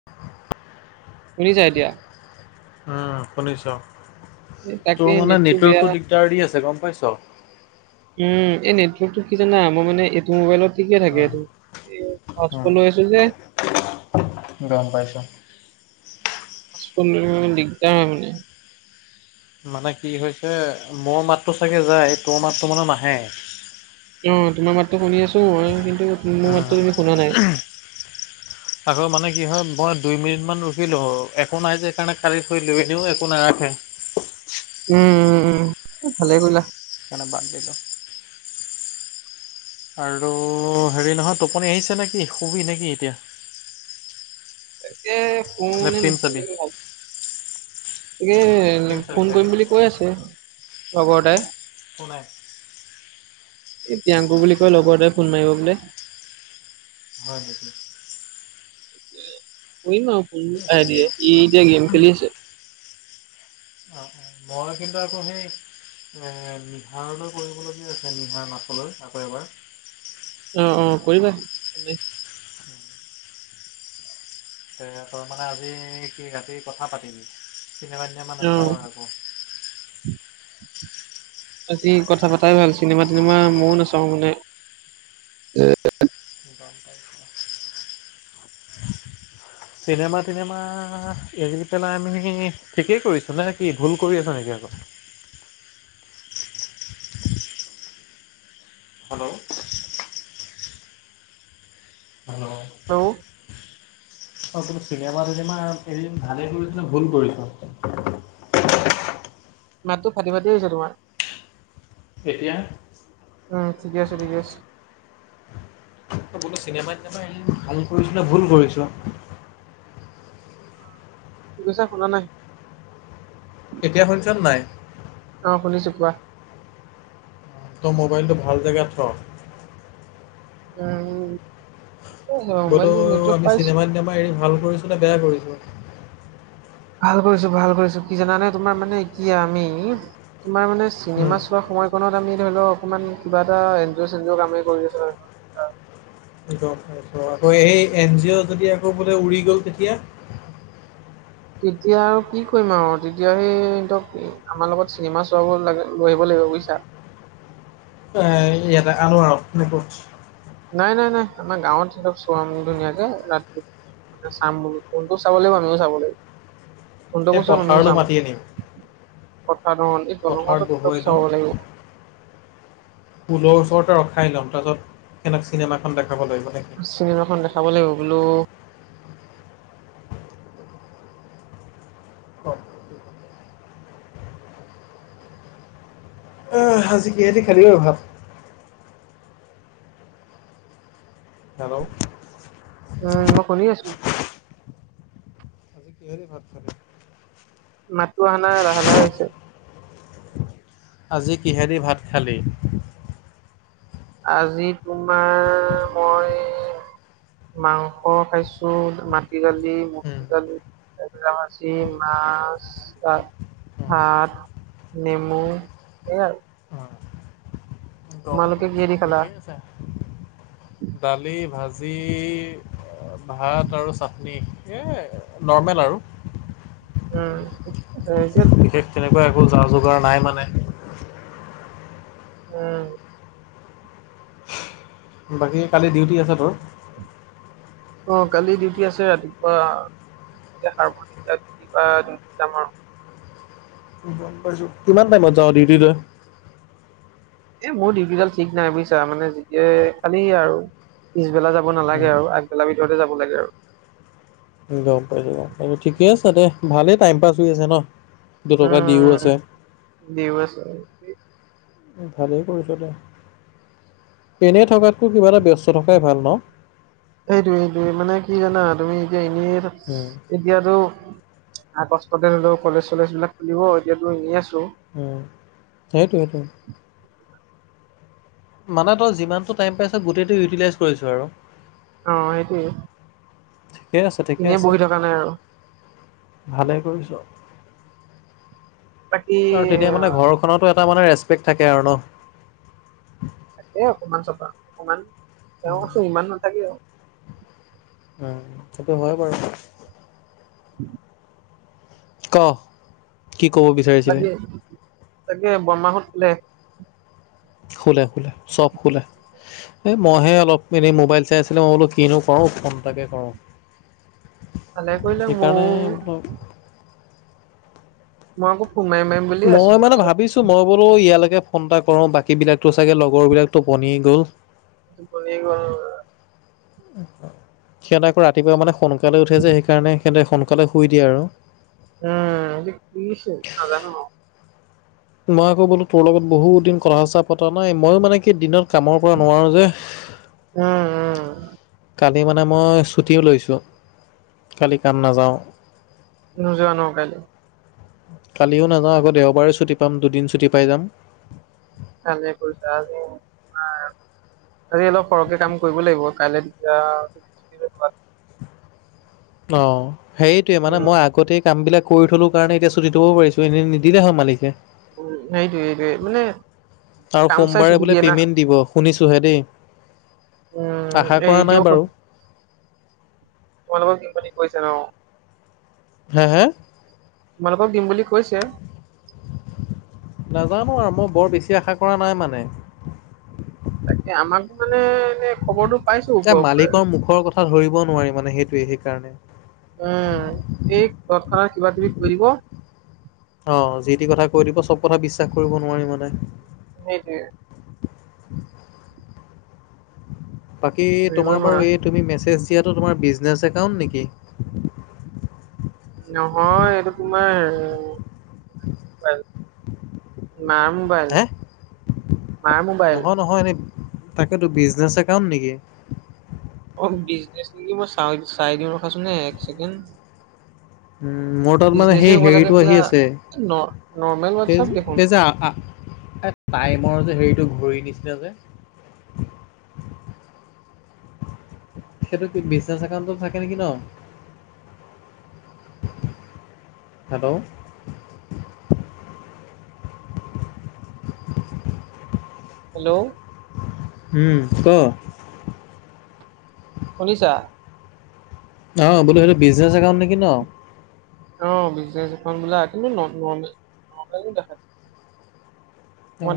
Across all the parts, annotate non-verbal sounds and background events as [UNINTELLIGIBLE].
[UNINTELLIGIBLE] শুনিছা এতিয়া উম শুনিছো এ তাকে তোৰ মানে নেটটো বেয়া। নেটৱৰ্কটো দিগদাৰ দি আছে গম পাইছ উম এই নেটৱৰ্কটো কি জানা মোৰ মানে এইটো মোবাইলত ঠিকে থাকে উম, এইটো উম, হৰ্চপৰ্ট লৈ আছো যে গম পাইছোঁ। হৰ্চপৰ্ট লৈ দিগদাৰ হয় মানে মানে কি হৈছে মোৰ মাতটো চাগে যায় তোৰ মাতটো মানে নাহে অ তোমাৰ মাততো শুনি আছো মই মোৰ মাতটো তুমি শুনা নাই। উম [INAUDIBLE] আকৌ মানে কি হয় মই দুই মিনিট মান ৰখিলো একো নাই যে সেইকাৰণে খালি থৈ দিলো এনেও একো নাৰাখে উম উম উম ভালে কৰিলা সেনেকে বাদ দিলো আৰু হেৰি নহয় টোপনি আহিছে নে কি শুবি নেকি এতিয়া তাকে কওঁ নে ফ্লিম নকওঁ ছাবি তাকে ভাব তাকে ফিল্ম চাবি ফোন চাগে? কৰিম বুলি কৈ আছে লগৰ এটাই সু নাই প্ৰিয়াংকুৰ বুলি কয় লগৰ এটাই ফোন মাৰিব বোলে হয় নেকি কৰিম আও ফোন ঠিক আছে। লাহে ধীৰে সি এতিয়া গেম খেলি আছে অ অ মই কিন্তু আকৌ সেই নে নিহাৰলৈ কৰিবলগীয়া আছে নিহাৰ মাকলৈ আকৌ এবাৰ অ অ কৰিবা মানে। [UNINTELLIGIBLE] তে তেহেতৰ মানে আজি কি ৰাতি কথা পাতিবি চিনেমা তিনেমা অ'। নেচাৱ আৰু একো আজি কথা পাতাই ভাল চিনেমা তিনেমা মও নাচাওঁ মানে [UNINTELLIGIBLE] [INAUDIBLE] চিনেমা টিনেমা এৰি পেলাই আমি ঠিকেই কৰিছো নে কি ভুল কৰি আছো নেকি আকৌ হেল্ল' হেল্ল হেল্ল' অ কিন্তু চিনেমা টিনেমা আৰু এৰি এইকেইদিন ভালে কৰিছ নে ভুল কৰিছ মাতটো ফাটি ফাটি আহিছে তোমাৰ এতিয়া উম ঠিকে আছে ঠিক আছে বোলো চিনেমা টিনেমা এৰি ভাল কৰিছো নে ভুল কৰিছো কি কৈছা শুনা নাই? এতিয়া শুনিছ নাই অ শুনিছো কোৱা তোৰ' মোবাইলটো ভাল জেগাত থ উম অ সেয়ত বলো আমি চিনেমা চিনেমা এৰি ভাল কৰিছো নে বেয়া কৰিছো ভাল কৰিছো ভাল কৰিছো কি জানানে তোমাৰ মানে কি আমি তোমাৰ মানে উম চিনেমা চোৱা সময় কনত আমি ধৰি লও অকনমান কিবা এটা এনজয় চেনজয় কামেই কৰি আছো আকৌ এই এন জি অ' যদি আকৌ বোলে উৰি গ'ল তেতিয়া তেতিয়া আৰু কি কৰিম আৰু তেতিয়া সেহতক আমাৰ লগত চিনেমা চোৱাব লাগে লৈ আহিব লাগিব বুজিছা এ ইয়াতে আল ন [UNINTELLIGIBLE] নাই নাই নাই আমাৰ গাঁৱত সিহঁতক চোৱা মানুহ নাই যে ৰাতি মানে চাম [UNINTELLIGIBLE] কোনটোও চাব লাগিব আমিও চাব লাগিব। এই [UNINTELLIGIBLE] আমিও পথাৰলৈ চাম। মাতি আনিম কথা [UNINTELLIGIBLE] পথাৰত বহুৱাই চাব ল'ম লাগিব। পুলৰ ওচৰতে ৰখাই ল'ম তাৰপাছত সেনেক চিনেমাখন দেখাব লাগিব মানে চিনেমা খন দেখাব লাগিব বোলোঁ আজি কিহেডি খালী অ, ভাত? হেল্ল'? উম, মই শুনি আছোঁ। কিহেদী ভাত খালী? মাতো অহানাই লাহে-লাহে আহিছে। আজি কিহেদি ভাত খালী? আজি তোমাৰ মই মাংস খাইছোঁ, মাটি দালি, উম মচুৰ দালি। এইবিলাক আছিল। মাছ, উম ভাত নেমু, সেইয়াই উম গম তোমালুকে পাইছোঁ কিহেদি খালা? ঠিকেই দালি, ভাজি যি ভাত আৰু চাটনি এই নৰ্মেল আৰু। উম, [UNINTELLIGIBLE] বিশেষ তেনেকুৱা একো যাৰ যোগাৰ নাই মানে। উম। বাকী কালি ডিউটি আছে তোৰ? অ', কালি ডিউটি আছে ৰাতিপুৱা [UNINTELLIGIBLE] যাম আৰু। গম পাইছোঁ। কিমান টাইমত যাওঁ ডিউটিলৈ? এই মোৰ ডিউটিডাল ঠিক নাই বুইচা। মানে যেতিয়া খালি আৰু পিছবেলা যাব নালাগে উম আৰু আগবেলাৰ ভিতৰতে যাব লাগে আৰু। গম পাইছোঁ ঠিকে আছে দে। ভালেই টাইম পাছ হৈ আছে ন, দুটকা দিও উম আছে? [UNINTELLIGIBLE] ভালেই কৰিছ দে। এনেই থকাতকৈ কিবা এটা ব্যস্ত থকাই ভাল ন? এইটোয়ে-এইটোয়ে মানে কি জানা? তুমি এতিয়া এনেই উম। এতিয়াতো আগষ্টতে হলেও কলেজ চলেজ বিলাক খুলিব, এতিয়াতো এনে আছোঁ। উম, সেইটোৱে-সেইটোৱে। মানে তই যিমানটো টাইম পাইছ গোটেইটো ইউটিলাইজ কৰিছ আৰু। অ', সেইটোৱে। ঠিকেই আছে-ঠিকে আছে, থকা নাই আৰু ভালেই কৰিছ। বাকী আৰু তেতিয়া মানে আহ, ঘৰখনতো এটা মানে ৰেচপেক্ট থাকে আৰু ন? থাকে অকমান চপা অকমান তেওঁ উম [UNINTELLIGIBLE] ইমান নাথাকে আৰু হয় সেইটো হয় বাৰু। উম [UNINTELLIGIBLE] ক? কি ক'ব বিচাৰে? তাকে বৰমাহত সোলে? হুলে-হুলে চব হুলে। এই মইহে অলপ এনেই মোবাইল চাই আছিলোঁ মই বোলোঁ কিনো কৰোঁ, ফোনটাকে কৰোঁ। ভালে কৰিলে সেইকাৰণে ময়ো বোলোঁ মই আকৌ ফুন মাইম মাইম মই মানে ভাবিছো? মই বোলো ইয়ালৈকে ফোন এটা কৰো বাকী বিলাকতো চাগে লগৰ বিলাক টোপনিয়ে গ'ল। টোপনি গ'ল। সিহঁতে আকৌ ৰাতিপুৱা মানে সোনকালে উঠে যে সেইকাৰণে সিহঁতে সোনকালে শুই দিয়ে আৰু। উম, এ কিছে নাজানো আৰু। মই আকৌ বোলো তোৰ লগত বহুত দিন কথা-চাথা পতা নাই, মইয়ো মানে কি দিনত কামৰ পৰা নোৱাৰো যে। উম, উম, কালি মানে মই ছুটিও লৈছোঁ, কালি কাম নাযাওঁ। নোযোৱা নহ কাইলে? কালিও নাযাওঁ আক দেওবাৰেও ছুটি পাম দুদিন ছুটি পাই যাম। ভালে কৰিছো আৰু আমাৰ আজি অলপ সৰহকে কাম কৰিব লাগিব। কাইলে তেতিয়া অ, সেইটয়ে মানে উম মই আগতে কাম বিলাক কৰি থলো কাৰণে এতিয়া ছুটি থব পাৰিছো এনে নিদিলে হয় মালিকে। উম, সেইটোৱে-সেইটোৱে মানে আৰু কাম চাই সোমবাৰে চুটি বোলে দিয়ে না। পে'মেণ্ট দিব শুনিছোঁহে দেই উম আশা এই কৰা নাই এতিয়াও বাৰু। সুধ- তোমালোকক দিম বুলি কৰিছে ন। হা, হা, তোমালোকক দিম বুলি কৈছে। নাজানো আৰু মই বৰ বেছি আশা কৰা নাই মানে। তাকে আমাক মানে এনে খবৰটো পাইছো এ ওপৰৰ পৰাই মালিকৰ মুখৰ কথা ধৰিব নোৱাৰি মানে সেইটোৱে সেইকাৰণে। উম, এই ঘৰখনৰ কিবা কিবি কৰিব। অ, যি টি কথা কৈ দিব চব কথা বিশ্বাস কৰিব নোৱাৰি মানে। সেইটোৱে। বাকী ধৰিব তোমাৰ নোৱাৰা বাৰু এই তুমি মেছেজ দিয়াটো তোমাৰ বিজনেছ একাউণ্ট নেকি? নহয় এইটো তোমাৰ মাৰ মোবাইল, হে? মাৰ মোবাইল। নহয় নহয় এনেই তাকেতো বিজনেছ একাউণ্ট নেকি? অ, বিজনেছ নেকি মই চ চাইদিও ৰখাছোন দে এক চছেকেণ্ড। উম, মোৰ তাত মানে সেই হ'ব লাগে হেৰিটো বোলা আহি আছে। ন' নৰ্মেল হোৱাটছআপ দেখোন এই-এই যে টাইমৰ যে হেৰিটো ঘূৰি নিচিনা যে, সেইটো বিজনেচ একাউণ্টত থাকে নেকি ন। হেল্ল', হেল্ল', উম, ক? শুনিছা, অ, বোলো সেইটো বিজনেছ একাউণ্ট নেকি ন? অ, বিজনেজ একাউণ্ট বোলে কিন্তু নৰ্মেল দেখুৱাই অ,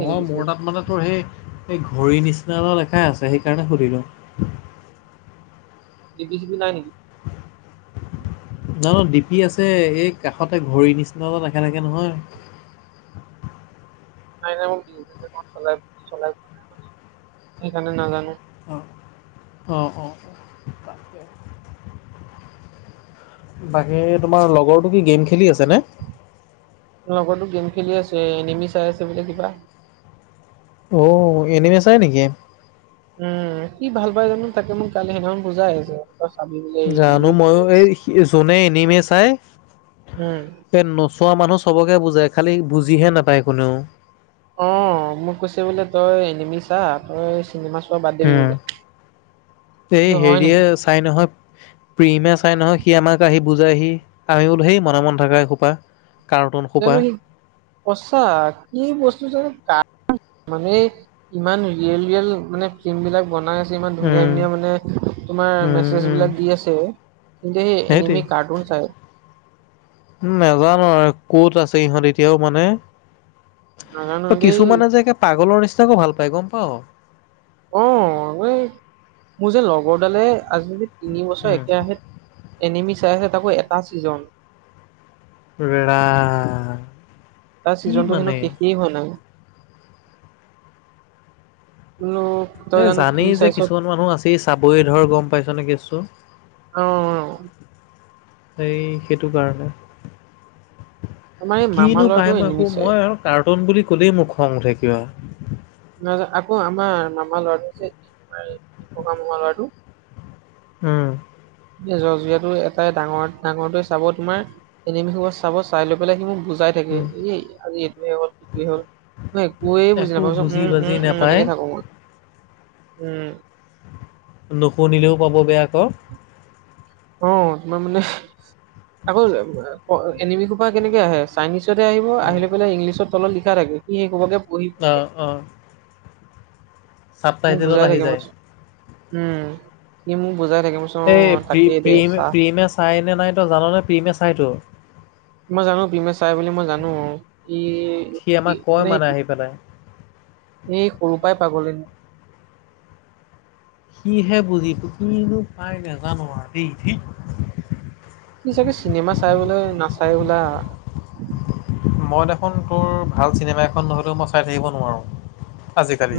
নেকি মোৰ বিজনেচ তাত মানে তোৰ সেই এই ঘড়ীৰ নিচি দেখাই আছে সেইকাৰণে সুধিলোঁ? ডি পি চি পি নাই নেকি? ভিতৰত দিপি আছে এই কাষতে ঘড়ীৰ নিচিনা দেখাই থাকে নহয়। নাই নাই [UNINTELLIGIBLE] সেইকাৰণে নাজানো অ, অ, অ, তাকে। বাকী তোমাৰ লগৰটো কি গেম খেলি আছে নে? লগতো গেম খেলি আছে এনিমি চাই আছে বোলে কিবা। অ এনেমে চাই নেকি? উম কি ভাল পাই জানো তাকে মোক কালি সেইদিনাখন বুজাই আহিছে তই চাবি বোলে এগিৰি কি য়েছে। এ যোনে এনিমিয়ে চাই। উম। পে নোচোৱা মানুহ চবকে বুজায় খালী বুজিহে নাপায় কোনেও। অ মোক কৈছে বোলে তই এনেমি ছা তই চিনেমা চোৱা বাদ দিবি উম, বোলে। এই কৈছো হয় নেকি? হেৰিয়ে চাই নহয় প্ৰিমে চাই নহয় সি আমাক আহি বুজাই হি আমি বোলো হেই মনে মনে থকা এ খোপা। জানো সি কচাক কি বস্তু জানো কাক মানে ইমান ৰিয়েল ৰিয়েল মানে ফিল্ম বিলাক বনাই আছ- ইমান ধুনীয়া উম ধুনীয়া মানে তোমাৰ উম, মেছেজ উম, বিলাক দি আছে। দে সেই সেইটোৱে এনিমি কাৰ্টুন চাই। উম, নাজানো আৰু ক'ত আছে ইহঁত এতিয়াও মানে। নাজানো দেই কিছুমানে যে পাগলৰ নিচিনাকো ভাল পায় গম পাও। অ এই মোৰ যে লগৰ দালে আজি যদি তিনি বছৰ উম, একে ৰাহে এনিমি চাই আছে তাকো এটা ছিজন। ৰাম তাৰ কি ছিজনটো হেনো মানে শেষেই হোৱা নাই। ল এ জানেই যে কিছুমান মানুহ আছেই চাবই ধৰ গম পাইছ নে কেছটো। অ অ। সেই সেইটো কাৰণে। আমাৰ এই মামা কিনো ল'ৰাটো পাই মই একো এনিমি চাই মই আৰু কাৰ্টুন বুলি ক'লেই মোৰ খং উঠে কিবা। নহয় যে আকৌ আমাৰ মামাৰ ল'ৰাটোযে [UNINTELLIGIBLE] অকৱা মকৱা ল'ৰাটো উম। এ জৰ্জৰাটো এটাই ডাঙৰ ডাঙৰটোৱে চাব তোমাৰ এনেমি সোপা চাব চাই লৈ পেলাই সি মোৰ বুজাই থাকে উম, এই আজি এইটোৱে হ'ল সেইটোৱে হ'ল। একোৱে বুজি একো নাপাওঁ চোন উম বাজি উম উম নাপায় এনেকে থাকো মই, উম। নুশুনিলেও পাব বেয়া আক। অ তোমাৰ মানে আকৌ এনিমি সোপা কেনেকে আহে। চাইনিচতে আহিব উম, আহিলে পেলাই ইংলিছত তলত লিখা থাকে সি সেই সোপাকে পঢ়ি পঢ়ি অ থাকে অ। চাব মোক টাইটেলত বুজাই আহি থাকে যায় [UNINTELLIGIBLE] উম সি মোক বুজাই থাকে [UNINTELLIGIBLE] এই প্ৰি তাকেই দে প্ৰি চা প্ৰিমে চাইনে নাই তই জাননেে প্ৰিমে চাইটো। মই জানো প্ৰিমে চাই বুলি মই জানো। ই, সি আমাক ই কয় মানে আহি পেলাই সি সৰুৰ পৰাই পাগলীন সিহে বুজি কিনো পাই নোজানো আৰু দেই ধেইত সি চাগে চিনেমা চাই বোলে নাচাই বোলা মই দেখোন তোৰ ভাল চিনেমা এখন নহ'লেও মই চাই থাকিব নোৱাৰো।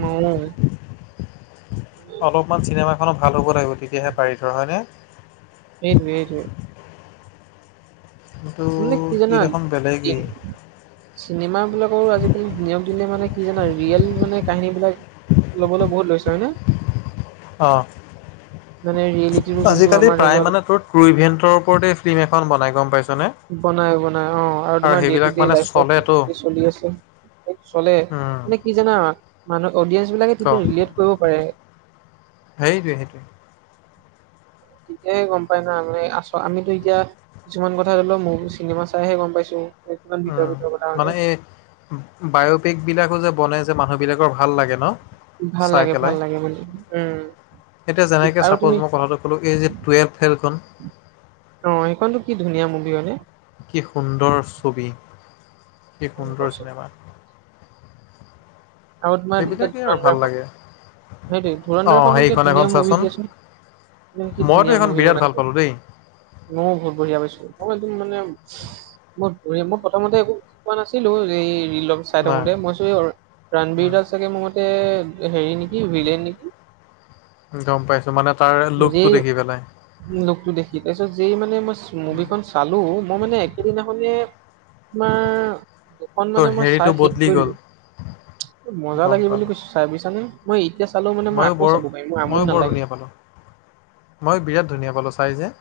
মোও অলপমান চিনেমাখনো ভাল হ'ব লাগিব তেতিয়াহে পাৰি ধৰ হয়নে? এইটোৱে এইটোৱে কিন্তু মানে কি সি জানা দেখোন দি বেলেগেই চিনেমা বিলাকৰো আজিকালি নিয়ম দিলে মানে কি জানা ৰিয়েল মানে কাহিনী বিলাক ল'বলৈ বহুত লৈছে হয় নে? অঁ মানে ৰিয়েলিটিটো যোনটো আমাৰ ধৰি লওক। ক্ৰু ইভেণ্টৰ ওপৰতে ফিল্ম এখন বনাই গম পাইছনে। বনাই বনাই অ আৰু তোমাৰ দে টো সেইবিলাক দে মানে লাইফত চলেতো কি চলি আছে। চলে উম, মানে কি জানা মানুহ অডিয়েন্ঞ্চ বিলাকে ক কেতিয়াও ৰিলেট কৰিব পাৰে। সেইটোৱে সেইটোৱে তেতিয়াই গম পাই না আমি আছ আমিতো এতিয়া কিছুমান কথ কথা হ'লেও মোৰ চিনেমা চাইহে গম পাইছোঁ উম মানে এই বায়োপিক বিলাকো যে বনে যে মানুহ বিলাকৰ ভাল লাগে ন ভাল চাই লাগে ভাল লাগে মানে উম সেইটোৱে যেনেকে আৰু চাপোজ তুমি মই কথাটো ক'লো এই যে টুৱেলভ ফেইলখন অ সেইখনটো কি ধুনীয়া মুভি হয়নে কি সুন্দৰ ছবি কি সুন্দৰ চিনেমা আগত তোমাৰ এতিয়া সেইবিলাকেই আৰু ভাল ধুৰণ্ডৰখন লাগে। সেইটোৱে অঁ ধুৰণ্ডৰখনো এতিয়া সেইখন এখন ধুনীয়া মুভি চাচোন দিয়াচোন কি মইতো ধুনীয়া এইখন মুভি বিৰাট ভাল বনাইছিল পালোঁ দেই নৌ বহুত বঢ়িয়া পাইছো অ একদম মানে বহুত বঢ়িয়া মই প্ৰথমতে একো কোৱা নাছিলো এই ৰিলৰ চাই নাই থাকোঁতে মই চো ৰণবীৰ উম। দাস চাগে মোৰ মতে এ হেৰি নেকি ভিলেন নেকি গম পাইছো মানে তাৰ লুকতটো দেখি পেলাই উ লোকতটো দেখি তাৰ পিছত যেই মানে মই উম, মুভিখন চালো মই মানে একেদিনাখনে তোমাৰ দুখন তোৰ মানে মই হেৰিটো চাই শেষ বদলি গ'ল কৰিলো মজা গম লাগিল বুলি পালোঁ কৈছো চাই বুইছানে মই এতিয়া চালো মানো মই ময়ো আকৌ বৰ চাব পাৰিম মোৰ ময়ো আমনি বৰ নালাগে ধুনীয়া পালোঁ। মই বিৰাট ধুনীয়া পালোঁ চাই যে